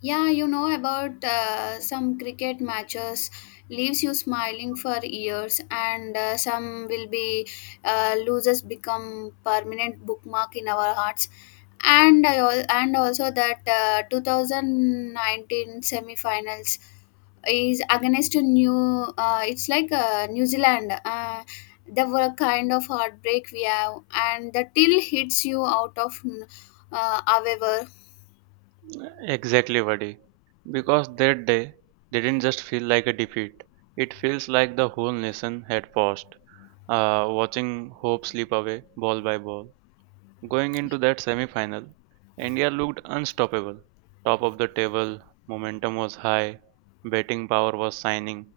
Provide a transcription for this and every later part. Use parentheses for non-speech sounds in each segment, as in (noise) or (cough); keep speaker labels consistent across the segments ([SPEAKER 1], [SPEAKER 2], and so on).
[SPEAKER 1] Yeah, you know about some cricket matches leaves you smiling for years, and some will be losers become permanent bookmark in our hearts. And also that 2019 semi-finals is against a new. It's like New Zealand. There were a kind of heartbreak we have, and the till hits you out of. However,
[SPEAKER 2] Exactly, Vadi. Because that day didn't just feel like a defeat, it feels like the whole nation had paused, watching hope slip away ball by ball. Going into that semi-final, India looked unstoppable. Top of the table, momentum was high, batting power was shining,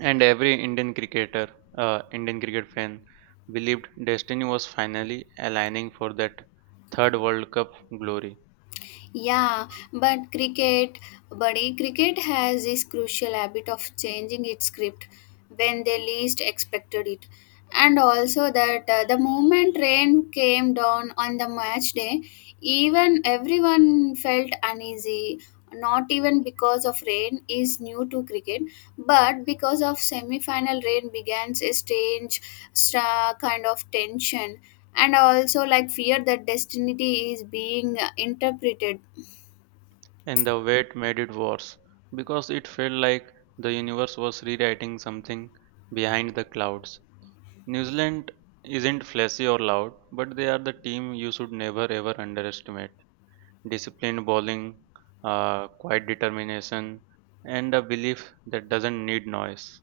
[SPEAKER 2] and every Indian cricketer, Indian cricket fan, believed destiny was finally aligning for that third World Cup glory.
[SPEAKER 1] yeah, but cricket, buddy, cricket has this crucial habit of changing its script when they least expected it. And also that the moment rain came down on the match day, even everyone felt uneasy. Not even because of rain is new to cricket, but because of semi-final rain began a strange kind of tension, and also like fear that destiny is being interpreted.
[SPEAKER 2] And the wait made it worse because it felt like the universe was rewriting something behind the clouds. New Zealand isn't flashy or loud, but they are the team you should never ever underestimate. Disciplined bowling, quiet determination, and a belief that doesn't need noise.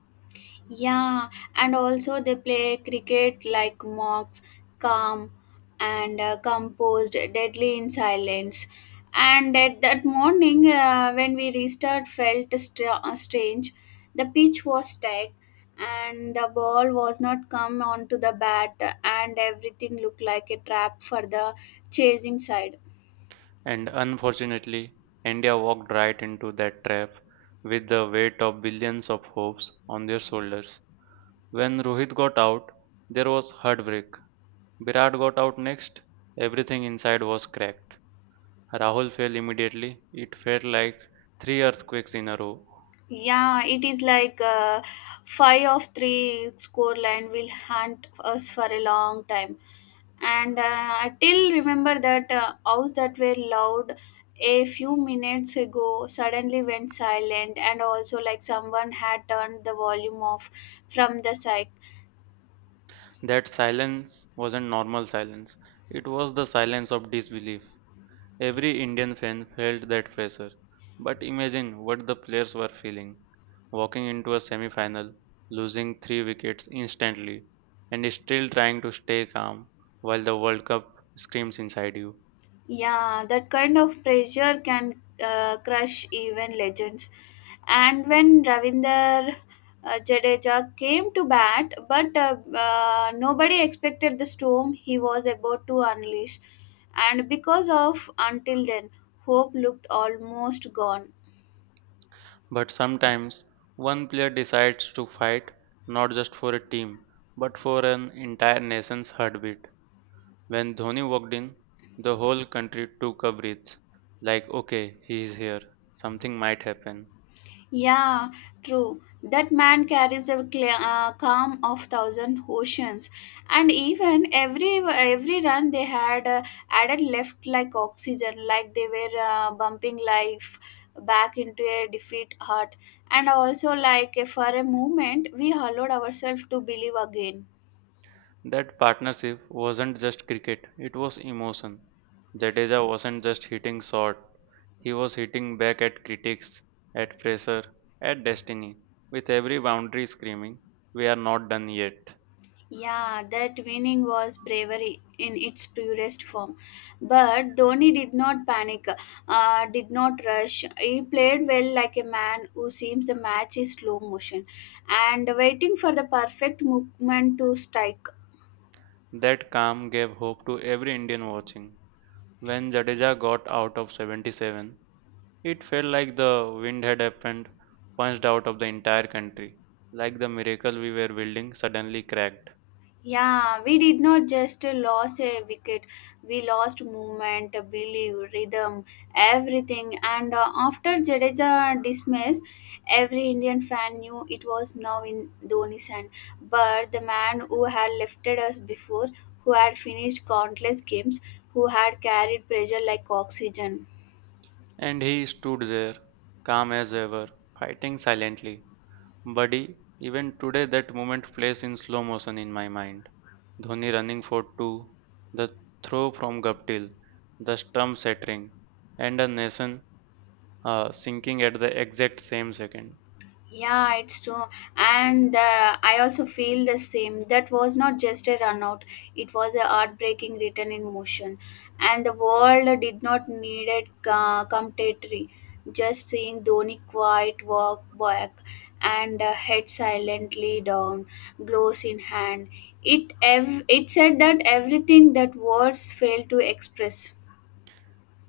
[SPEAKER 1] Yeah, and also they play cricket like mocks, calm, and composed, deadly in silence. And at that morning, when we restarted, felt strange. The pitch was tight, and the ball was not come onto the bat, and everything looked like a trap for the chasing side.
[SPEAKER 2] And unfortunately, India walked right into that trap with the weight of billions of hopes on their shoulders. When Rohit got out, there was heartbreak. Virat got out next, everything inside was cracked. Rahul fell immediately. It felt like 3 earthquakes in a row.
[SPEAKER 1] Yeah, it is like five of three score line will hunt us for a long time, and I still remember that house that were loud a few minutes ago suddenly went silent, and also like someone had turned the volume off from the psych.
[SPEAKER 2] That silence wasn't normal silence. It was the silence of disbelief. Every Indian fan felt that pressure. But imagine what the players were feeling. Walking into a semi final, losing 3 wickets instantly, and still trying to stay calm while the World Cup screams inside you.
[SPEAKER 1] Yeah, that kind of pressure can crush even legends. And when Ravinder Jadeja came to bat, but nobody expected the storm he was about to unleash. And because of until then, hope looked almost gone.
[SPEAKER 2] But sometimes one player decides to fight not just for a team, but for an entire nation's heartbeat. When Dhoni walked in, the whole country took a breath like, okay, he is here, something might happen.
[SPEAKER 1] Yeah, true. That man carries the cla calm of thousand oceans, and even every run they had added left like oxygen, like they were bumping life back into a defeat heart. And also, like for a moment, we allowed ourselves to believe again.
[SPEAKER 2] That partnership wasn't just cricket, it was emotion. Jadeja wasn't just hitting short, he was hitting back at critics, at pressure, at destiny, with every boundary screaming, "We are not done yet."
[SPEAKER 1] Yeah, that winning was bravery in its purest form. But Dhoni did not panic, did not rush. He played well like a man who seems the match is slow motion and waiting for the perfect movement to strike.
[SPEAKER 2] That calm gave hope to every Indian watching. When Jadeja got out of 77, it felt like the wind had happened, punched out of the entire country, like the miracle we were building suddenly cracked.
[SPEAKER 1] Yeah, we did not just lose a wicket, we lost movement, belief, rhythm, everything. And after Jadeja dismissed, every Indian fan knew it was now in Dhoni's hand. But the man who had lifted us before, who had finished countless games, who had carried pressure like oxygen.
[SPEAKER 2] And he stood there, calm as ever, fighting silently. Buddy, even today that moment plays in slow motion in my mind. Dhoni running for two, the throw from Guptill, the stump shattering, and a nation sinking at the exact same second.
[SPEAKER 1] Yeah, it's true. And I also feel the same. That was not just a run out, it was a heartbreaking return in motion. And the world did not need it commentary. Just seeing Dhoni quiet walk back and head silently down, gloves in hand. It said that everything that words failed to express.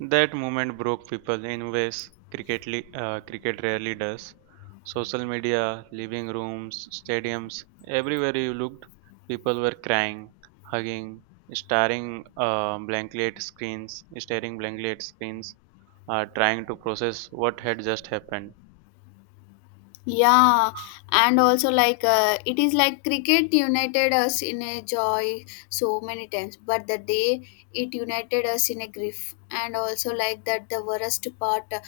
[SPEAKER 2] That moment broke people in ways cricket, cricket rarely does. Social media, living rooms, stadiums, everywhere you looked, people were crying, hugging, staring blankly at screens, trying to process what had just happened.
[SPEAKER 1] Yeah, and also like it is like cricket united us in a joy so many times, but the day it united us in a grief, and also like that the worst part,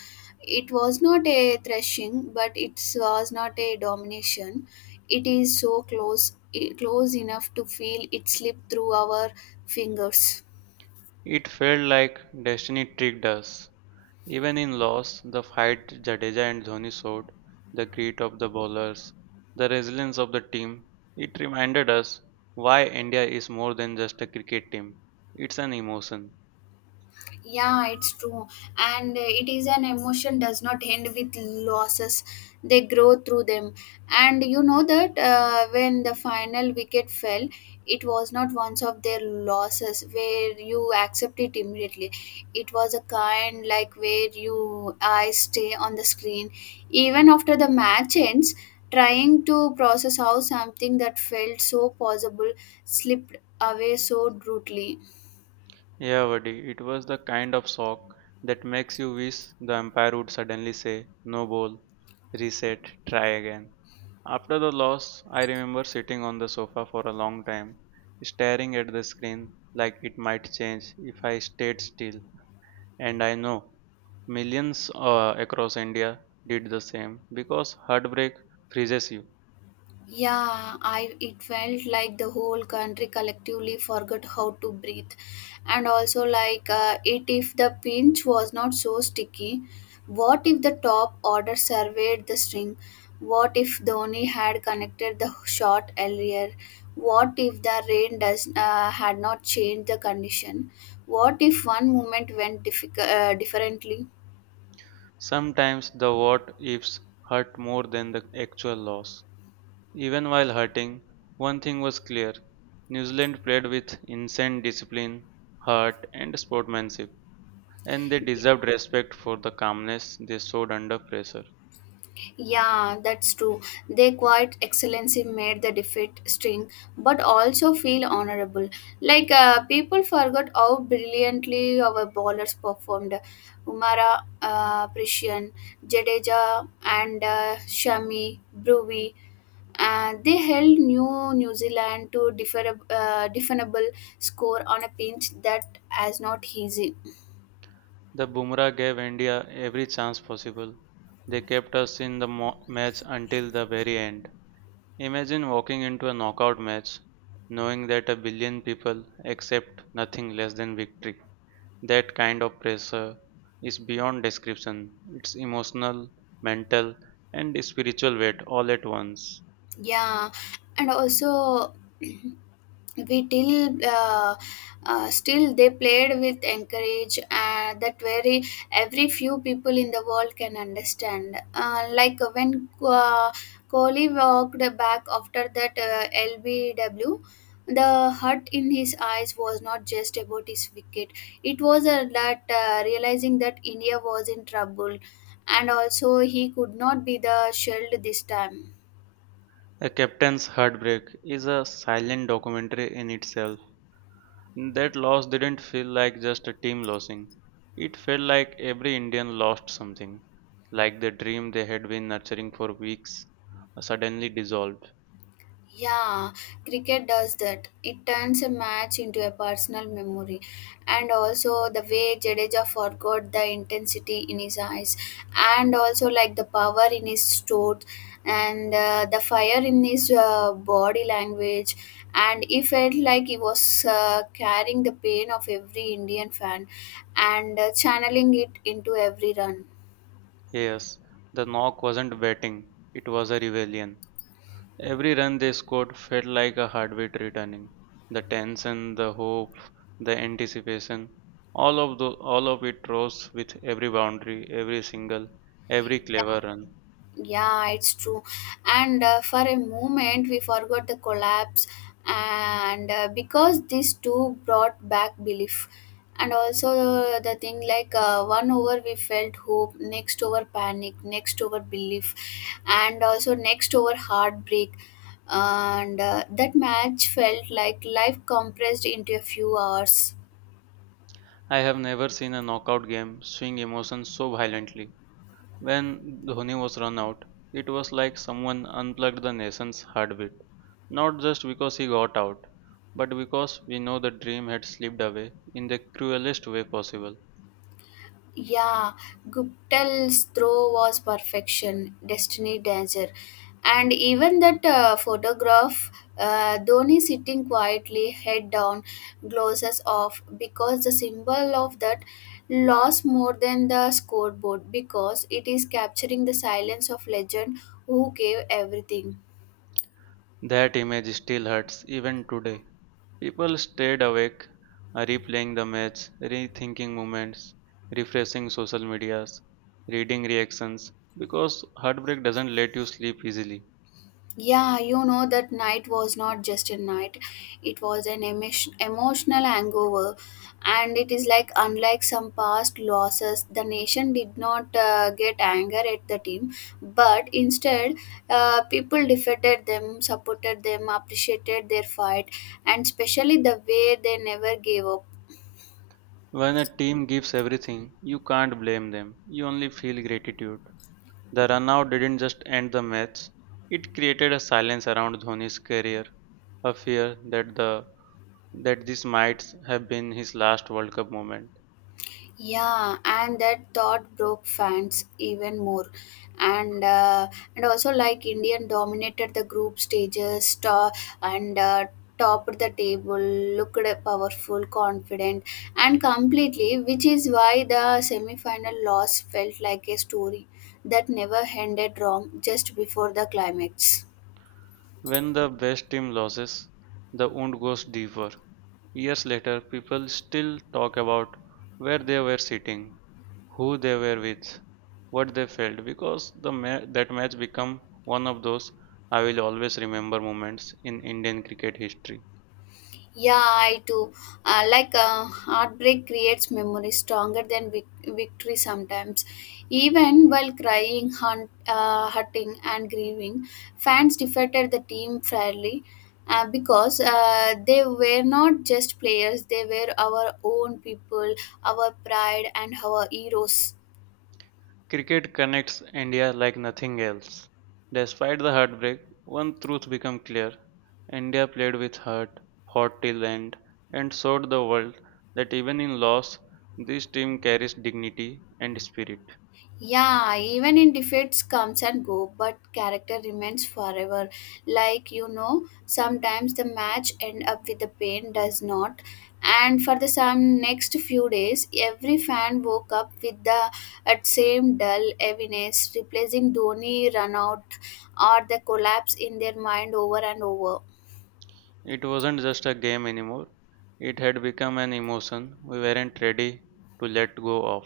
[SPEAKER 1] it was not a thrashing, but it was not a domination. It is so close, close enough to feel it slip through our fingers.
[SPEAKER 2] It felt like destiny tricked us. Even in loss, the fight Jadeja and Dhoni showed, the grit of the bowlers, the resilience of the team, it reminded us why India is more than just a cricket team. It's an emotion.
[SPEAKER 1] Yeah, it's true. And it is an emotion does not end with losses. They grow through them. And you know that when the final wicket fell, it was not one of their losses where you accept it immediately. It was a kind like where you eyes stay on the screen. Even after the match ends, trying to process how something that felt so possible slipped away so brutally.
[SPEAKER 2] Yeah, buddy, it was the kind of shock that makes you wish the umpire would suddenly say, no ball, reset, try again. After the loss, I remember sitting on the sofa for a long time, staring at the screen like it might change if I stayed still. And I know millions across India did the same because heartbreak freezes you.
[SPEAKER 1] Yeah, I it felt like the whole country collectively forgot how to breathe, and also like it if the pinch was not so sticky. What if the top order surveyed the string? What if Dhoni had connected the shot earlier? What if the rain does had not changed the condition? What if one moment went difficult differently?
[SPEAKER 2] Sometimes the what ifs hurt more than the actual loss. Even while hurting, one thing was clear. New Zealand played with insane discipline, heart, and sportsmanship, and they deserved respect for the calmness they showed under pressure.
[SPEAKER 1] Yeah, that's true. They quite excellency made the defeat sting, but also feel honorable. Like people forgot how brilliantly our bowlers performed. Umara, Prishan, Jadeja, and Shami, Bruvi. They held New Zealand to definable score on a pinch that is not easy.
[SPEAKER 2] The Bumrah gave India every chance possible. They kept us in the match until the very end. Imagine walking into a knockout match knowing that a billion people accept nothing less than victory. That kind of pressure is beyond description. It's emotional, mental, and spiritual weight all at once.
[SPEAKER 1] Yeah, and also. (clears throat) We till still they played with encourage that very every few people in the world can understand, like when Kohli walked back after that LBW, the hurt in his eyes was not just about his wicket. It was that realizing that India was in trouble, and also he could not be the shield this time.
[SPEAKER 2] A captain's heartbreak is a silent documentary in itself. That loss didn't feel like just a team losing. It felt like every Indian lost something, like the dream they had been nurturing for weeks suddenly dissolved.
[SPEAKER 1] Yeah, cricket does that. It turns a match into a personal memory. And also the way Jadeja forgot the intensity in his eyes, and also like the power in his stroke, and the fire in his body language, and he felt like he was carrying the pain of every Indian fan, and channeling it into every run.
[SPEAKER 2] Yes, the knock wasn't betting, it was a rebellion. Every run they scored felt like a heartbeat returning. The tension, the hope, the anticipation, all of it rose with every boundary, every single, every
[SPEAKER 1] Yeah.
[SPEAKER 2] clever run.
[SPEAKER 1] Yeah, it's true. And for a moment, we forgot the collapse, and because these two brought back belief, and also the thing like one over we felt hope, next over panic, next over belief, and also next over heartbreak. And that match felt like life compressed into a few hours.
[SPEAKER 2] I have never seen a knockout game swing emotions so violently. When Dhoni was run out, it was like someone unplugged the nation's heartbeat. Not just because he got out, but because we know the dream had slipped away in the cruelest way possible.
[SPEAKER 1] Yeah, Guptal's throw was perfection, destiny danger. And even that photograph, Dhoni sitting quietly, head down, glasses off, because the symbol of that lost more than the scoreboard, because it is capturing the silence of legend who gave everything.
[SPEAKER 2] That image still hurts even today. People stayed awake, replaying the match, rethinking moments, refreshing social medias, reading reactions, because heartbreak doesn't let you sleep easily.
[SPEAKER 1] Yeah, you know that night was not just a night; it was an emotion, emotional hangover, and it is like unlike some past losses, the nation did not get anger at the team, but instead, people defeated them, supported them, appreciated their fight, and especially the way they never gave up.
[SPEAKER 2] When a team gives everything, you can't blame them. You only feel gratitude. The runout didn't just end the match; it created a silence around Dhoni's career, a fear that the that this might have been his last World Cup moment.
[SPEAKER 1] Yeah, and that thought broke fans even more, and uh, and also like Indian dominated the group stages, to- and topped the table, looked powerful, confident, and completely, which is why the semi-final loss felt like a story that never ended wrong just before the climax.
[SPEAKER 2] When the best team loses, the wound goes deeper. Years later, people still talk about where they were sitting, who they were with, what they felt, because that match become one of those I will always remember moments in Indian cricket history.
[SPEAKER 1] Yeah, I too. Like heartbreak creates memories stronger than victory sometimes. Even while crying, hurting, and grieving, fans defeated the team fairly, because they were not just players, they were our own people, our pride, and our heroes.
[SPEAKER 2] Cricket connects India like nothing else. Despite the heartbreak, one truth became clear. India played with heart, fought till end, and showed the world that even in loss, this team carries dignity and spirit.
[SPEAKER 1] Yeah, even in defeats comes and go, but character remains forever. Like you know, sometimes the match end up with the pain does not. And for the some next few days, every fan woke up with the at same dull heaviness, replacing Dhoni run out or the collapse in their mind over and over.
[SPEAKER 2] It wasn't just a game anymore. It had become an emotion we weren't ready to let go of.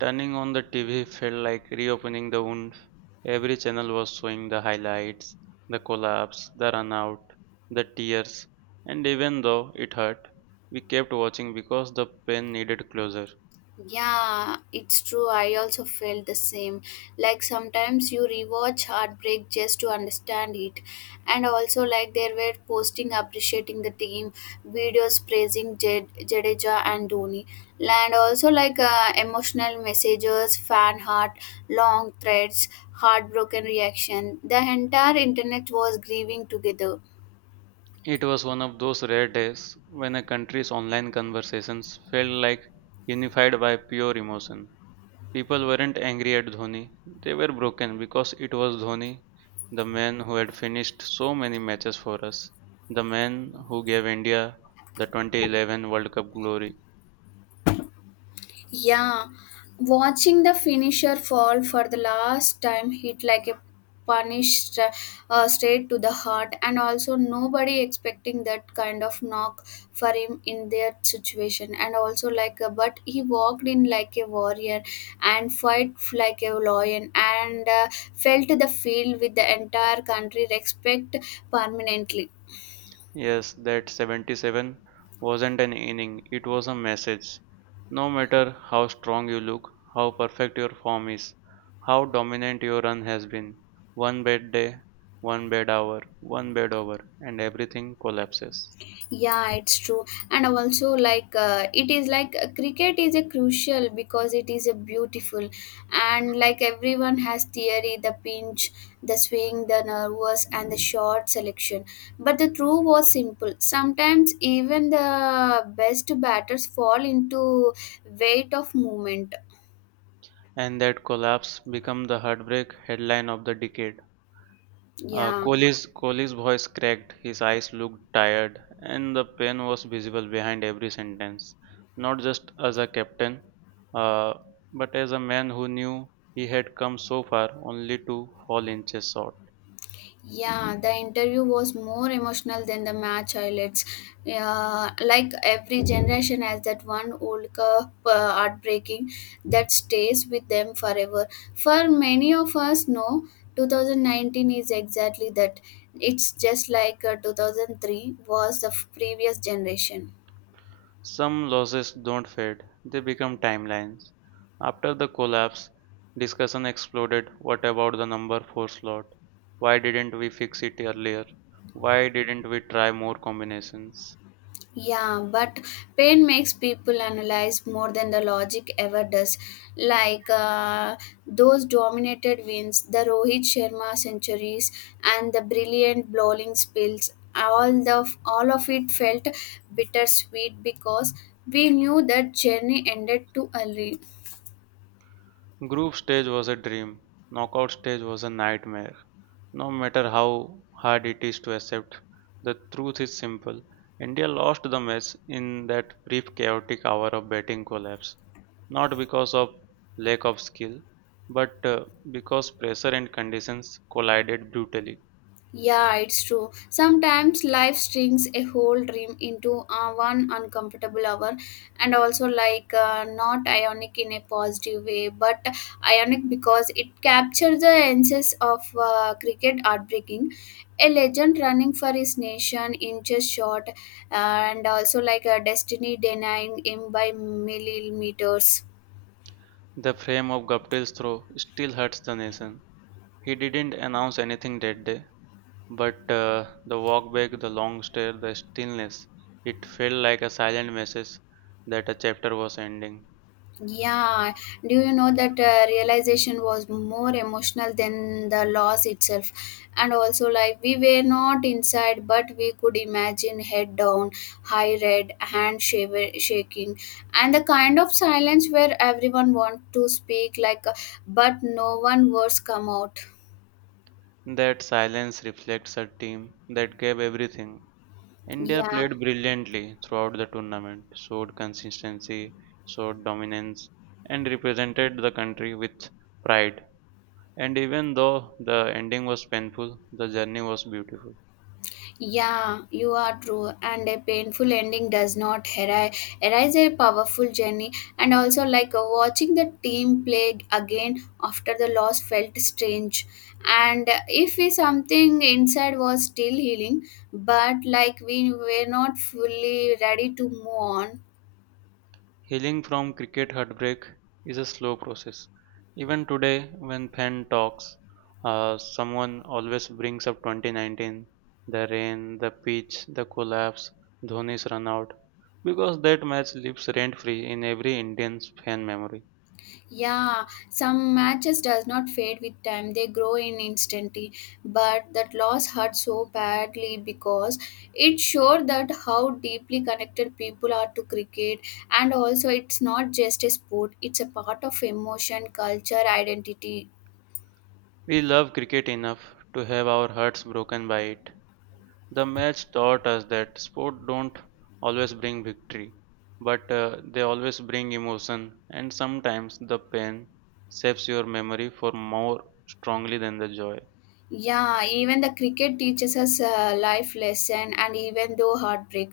[SPEAKER 2] Turning on the TV felt like reopening the wound. Every channel was showing the highlights, the collapse, the runout, the tears, and even though it hurt, we kept watching because the pain needed closure.
[SPEAKER 1] Yeah, it's true. I also felt the same. Like sometimes you rewatch Heartbreak just to understand it. And also, like, there were posting appreciating the team, videos praising Jadeja and Dhoni. And also, like, emotional messages, fan heart, long threads, heartbroken reaction. The entire internet was grieving together.
[SPEAKER 2] It was one of those rare days when a country's online conversations felt like unified by pure emotion. People weren't angry at Dhoni, they were broken because it was Dhoni, the man who had finished so many matches for us, the man who gave India the 2011 World Cup glory.
[SPEAKER 1] Yeah, watching the finisher fall for the last time hit like a punish stra- straight to the heart, and also nobody expecting that kind of knock for him in their situation. And also, like, but he walked in like a warrior and fight like a lion, and felt the field with the entire country respect permanently.
[SPEAKER 2] Yes, that 77 wasn't an inning, it was a message. No matter how strong you look, how perfect your form is, how dominant your run has been, one bad day, one bad hour, one bad over, and everything collapses.
[SPEAKER 1] Yeah, it's true. And also like it is like cricket is a crucial because it is a beautiful, and like everyone has theory the pinch, the swing, the nervous, and the short selection, but the truth was simple, sometimes even the best batters fall into weight of movement.
[SPEAKER 2] And that collapse became the heartbreak headline of the decade.
[SPEAKER 1] Yeah.
[SPEAKER 2] Kohli's voice cracked, his eyes looked tired, and the pain was visible behind every sentence. Not just as a captain, uh, but as a man who knew he had come so far only to fall inches short.
[SPEAKER 1] Yeah, the interview was more emotional than the match highlights. Yeah, like every generation has that one old cup heartbreaking that stays with them forever. For many of us, no, 2019 is exactly that. It's just like 2003 was the previous generation.
[SPEAKER 2] Some losses don't fade, they become timelines. After the collapse, discussion exploded. What about the number 4 slot? Why didn't we fix it earlier? Why didn't we try more combinations?
[SPEAKER 1] Yeah, but pain makes people analyze more than the logic ever does. Like those dominated wins, the Rohit Sharma centuries, and the brilliant bowling spills. All of it felt bittersweet because we knew that journey ended too early.
[SPEAKER 2] Group stage was a dream, knockout stage was a nightmare. No matter how hard it is to accept, the truth is simple. India lost the match in that brief chaotic hour of batting collapse, not because of lack of skill, but because pressure and conditions collided brutally.
[SPEAKER 1] Yeah, it's true. Sometimes life strings a whole dream into one uncomfortable hour, and also like not ionic in a positive way, but ionic because it captures the essence of cricket heartbreaking. A legend running for his nation inches short, and also like a destiny denying him by millimeters.
[SPEAKER 2] The frame of Guptill's throw still hurts the nation. He didn't announce anything that day, but the walk back, the long stare, the stillness, it felt like a silent message that a chapter was ending.
[SPEAKER 1] Yeah, do you know that realization was more emotional than the loss itself? And also, like, we were not inside, but we could imagine head down, high red, hand shaking, and the kind of silence where everyone want to speak, like, but no one words come out.
[SPEAKER 2] That silence reflects a team that gave everything. India
[SPEAKER 1] Yeah.
[SPEAKER 2] played brilliantly throughout the tournament, showed consistency, showed dominance, and represented the country with pride. And even though the ending was painful, the journey was beautiful.
[SPEAKER 1] Yeah, you are true, and a painful ending does not erase a powerful journey. And also, like watching the team play again after the loss felt strange. And if we something inside was still healing, but like we were not fully ready to move on.
[SPEAKER 2] Healing from cricket heartbreak is a slow process. Even today, when Penn talks, someone always brings up 2019, the rain, the pitch, the collapse, Dhoni's run out, because that match lives rent free in every Indian fan memory.
[SPEAKER 1] Yeah, some matches does not fade with time. They grow in instantly. But that loss hurt so badly because it showed that how deeply connected people are to cricket, and also it's not just a sport, it's a part of emotion, culture, identity.
[SPEAKER 2] We love cricket enough to have our hearts broken by it. The match taught us that sport don't always bring victory, but they always bring emotion, and sometimes the pain shapes your memory for more strongly than the joy.
[SPEAKER 1] Yeah, even the cricket teaches us life lesson and even though heartbreak.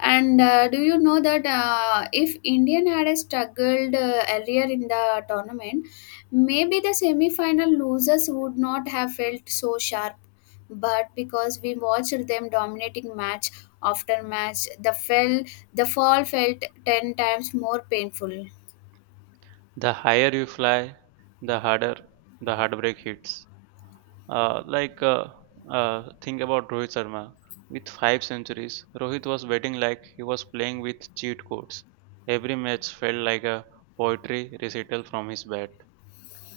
[SPEAKER 1] And do you know that if Indian had struggled earlier in the tournament, maybe the semi-final losers would not have felt so sharp. But because we watched them dominating match after match, the fall felt 10 times more painful.
[SPEAKER 2] The higher you fly, the harder the heartbreak hits. Uh, like uh, think about Rohit Sharma. With 5 centuries, Rohit was batting like he was playing with cheat codes. Every match felt like a poetry recital from his bat.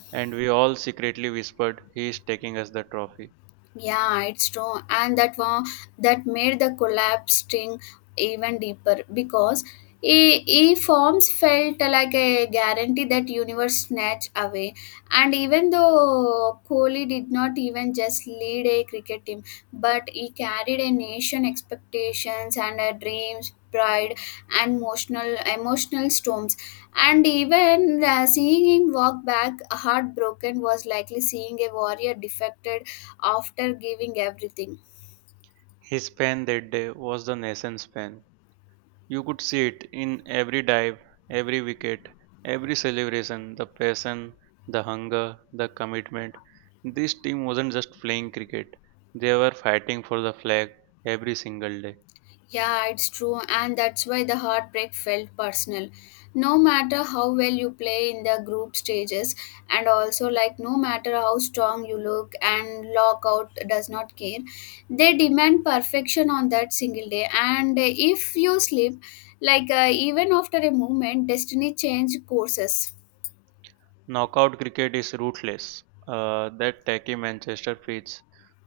[SPEAKER 2] And we all secretly whispered, he is taking us the trophy.
[SPEAKER 1] Yeah, it's true, and that one that made the collapse string even deeper because e, e forms felt like a guarantee that universe snatched away. And even though Kohli did not even just lead a cricket team, but he carried a nation expectations and a dreams, pride, and emotional storms. And even seeing him walk back heartbroken was likely seeing a warrior defected after giving everything.
[SPEAKER 2] His pen that day was the nation's pen. You could see it in every dive, every wicket, every celebration, the passion, the hunger, the commitment. This team wasn't just playing cricket, they were fighting for the flag every single day.
[SPEAKER 1] Yeah, it's true, and that's why the heartbreak felt personal. No matter how well you play in the group stages, and also like no matter how strong you look, and lockout does not care, they demand perfection on that single day. And if you slip, like even after a moment, destiny change courses.
[SPEAKER 2] Knockout cricket is ruthless. That tacky Manchester pitch,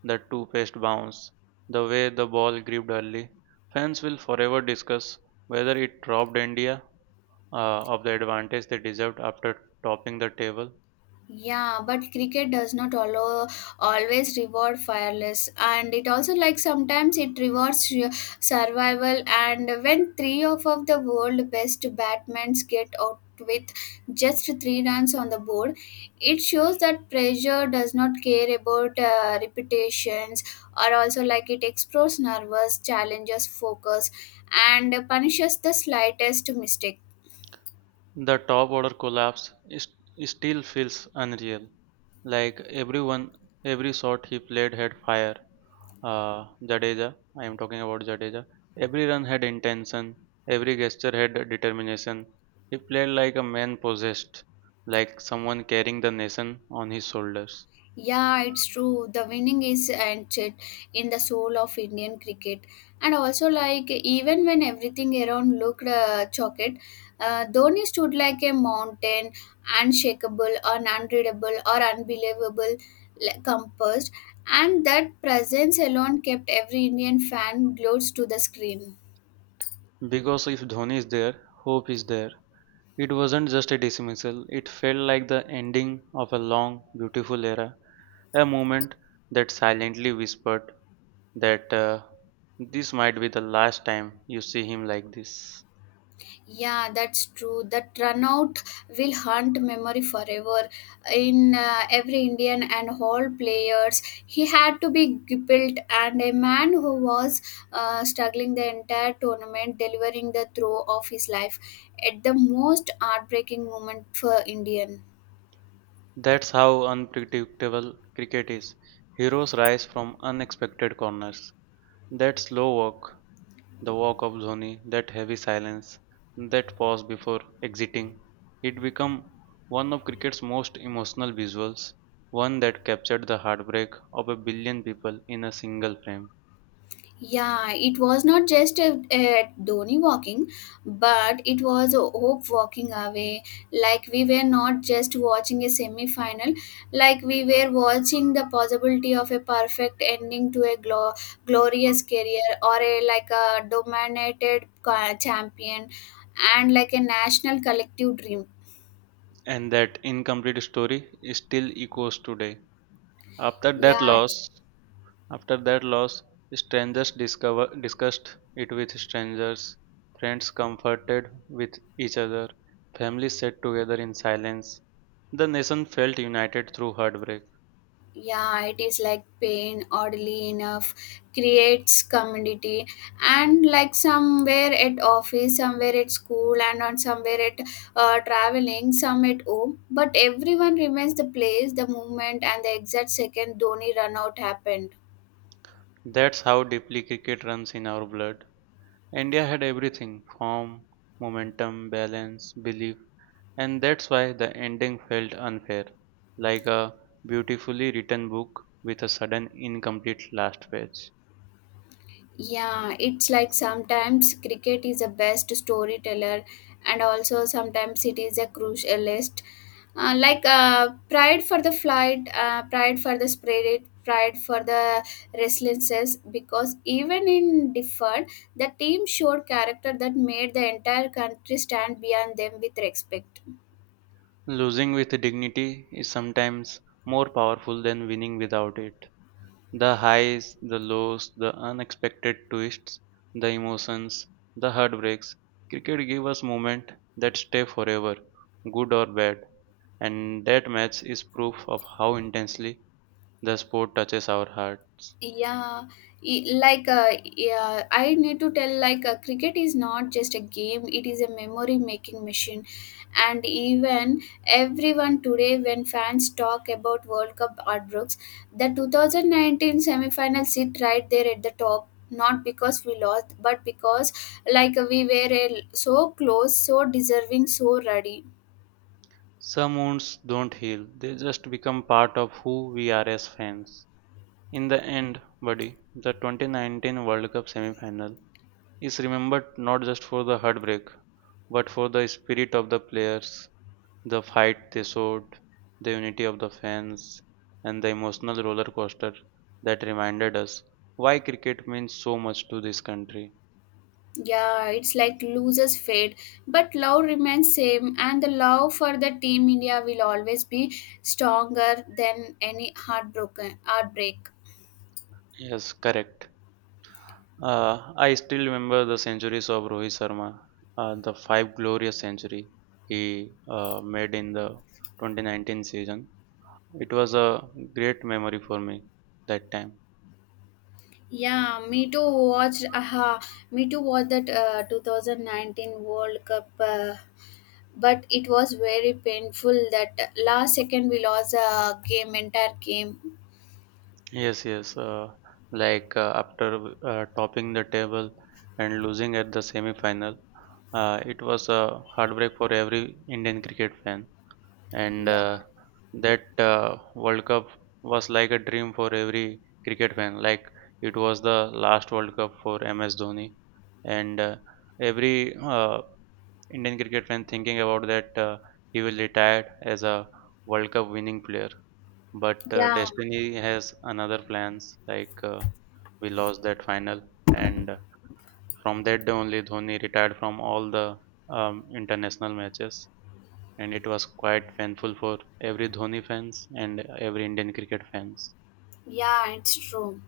[SPEAKER 2] that two-paced bounce, the way the ball gripped early. Fans will forever discuss whether it robbed India of the advantage they deserved after topping the table.
[SPEAKER 1] Yeah, but cricket does not allow, always reward fearless, and it also like sometimes it rewards survival. And when three of the world best batsmen get out with just three runs on the board, it shows that pressure does not care about reputations, or also like it explores nervous challenges focus and punishes the slightest mistake.
[SPEAKER 2] The top order collapse is, still feels unreal. Like everyone, every shot he played had fire. Jadeja, I am talking about Jadeja. Every run had intention. Every gesture had determination. He played like a man possessed, like someone carrying the nation on his shoulders.
[SPEAKER 1] Yeah, it's true. The winning is ancient in the soul of Indian cricket. And also, like, even when everything around looked chocolate, Dhoni stood like a mountain, unshakable, unreadable, or unbelievable, like, composed. And that presence alone kept every Indian fan glued to the screen.
[SPEAKER 2] Because if Dhoni is there, hope is there. It wasn't just a dismissal. It felt like the ending of a long, beautiful era, a moment that silently whispered, that this might be the last time you see him like this.
[SPEAKER 1] Yeah, that's true. That runout will haunt memory forever. In every Indian and all players, he had to be built, and a man who was struggling the entire tournament, delivering the throw of his life at the most heartbreaking moment for Indian.
[SPEAKER 2] That's how unpredictable cricket is. Heroes rise from unexpected corners. That slow walk, the walk of Dhoni, that heavy silence, that pause before exiting, it became one of cricket's most emotional visuals, one that captured the heartbreak of a billion people in a single frame.
[SPEAKER 1] Yeah, it was not just a Dhoni walking, but it was a hope walking away. Like we were not just watching a semi final, like we were watching the possibility of a perfect ending to a glorious career, or a like a dominated champion and like a national collective dream.
[SPEAKER 2] And that incomplete story still echoes today. After that
[SPEAKER 1] Yeah,
[SPEAKER 2] loss, After that loss, strangers discover, discussed it with strangers, friends comforted with each other, families sat together in silence. The nation felt united through heartbreak.
[SPEAKER 1] yeah, it is like pain oddly enough creates community, and like somewhere at office, somewhere at school, and on somewhere at traveling, some at home, but everyone remains the place, the moment, and the exact second Dhoni run out happened.
[SPEAKER 2] That's how deeply cricket runs in our blood. India had everything form, momentum, balance, belief, and that's why the ending felt unfair, like a beautifully written book with a sudden incomplete last page.
[SPEAKER 1] Yeah, it's like sometimes cricket is the best storyteller, and also sometimes it is a crucialist. Like pride for the flight, pride for the spirit, pride for the restlessness, because even in deferred, the team showed character that made the entire country stand beyond them with respect.
[SPEAKER 2] Losing with dignity is sometimes more powerful than winning without it. The highs, the lows, the unexpected twists, the emotions, the heartbreaks. Cricket gives us moments that stay forever, good or bad, and that match is proof of how intensely the sport touches our hearts.
[SPEAKER 1] Yeah, like yeah, I need to tell like cricket is not just a game; it is a memory making machine. And even everyone today, when fans talk about World Cup heartbreaks, the 2019 semi-final sit right there at the top. Not because we lost, but because like we were so close, so deserving, so ready.
[SPEAKER 2] Some wounds don't heal, they just become part of who we are as fans. In the end, buddy, the 2019 World Cup semi final is remembered not just for the heartbreak, but for the spirit of the players, the fight they showed, the unity of the fans, and the emotional roller coaster that reminded us why cricket means so much to this country.
[SPEAKER 1] Yeah, it's like losers fade, but love remains same, and the love for the team India will always be stronger than any heartbroken heartbreak.
[SPEAKER 2] Yes, correct. I still remember the centuries of Rohit Sharma, the five glorious century he made in the 2019 season. It was a great memory for me that time.
[SPEAKER 1] Yeah, me too. Me too watched that 2019 World Cup, but it was very painful that last second we lost a game, entire game.
[SPEAKER 2] Yes, yes. After topping the table and losing at the semi-final, it was a heartbreak for every Indian cricket fan. And
[SPEAKER 1] Yeah,
[SPEAKER 2] that World Cup was like a dream for every cricket fan. Like it was the last World Cup for MS Dhoni, and every Indian cricket fan thinking about that he will retire as a World Cup winning player. But
[SPEAKER 1] yeah,
[SPEAKER 2] destiny has another plans like. We lost that final, and from that day only Dhoni retired from all the international matches, and it was quite painful for every Dhoni fans and every Indian cricket fans.
[SPEAKER 1] yeah, it's true.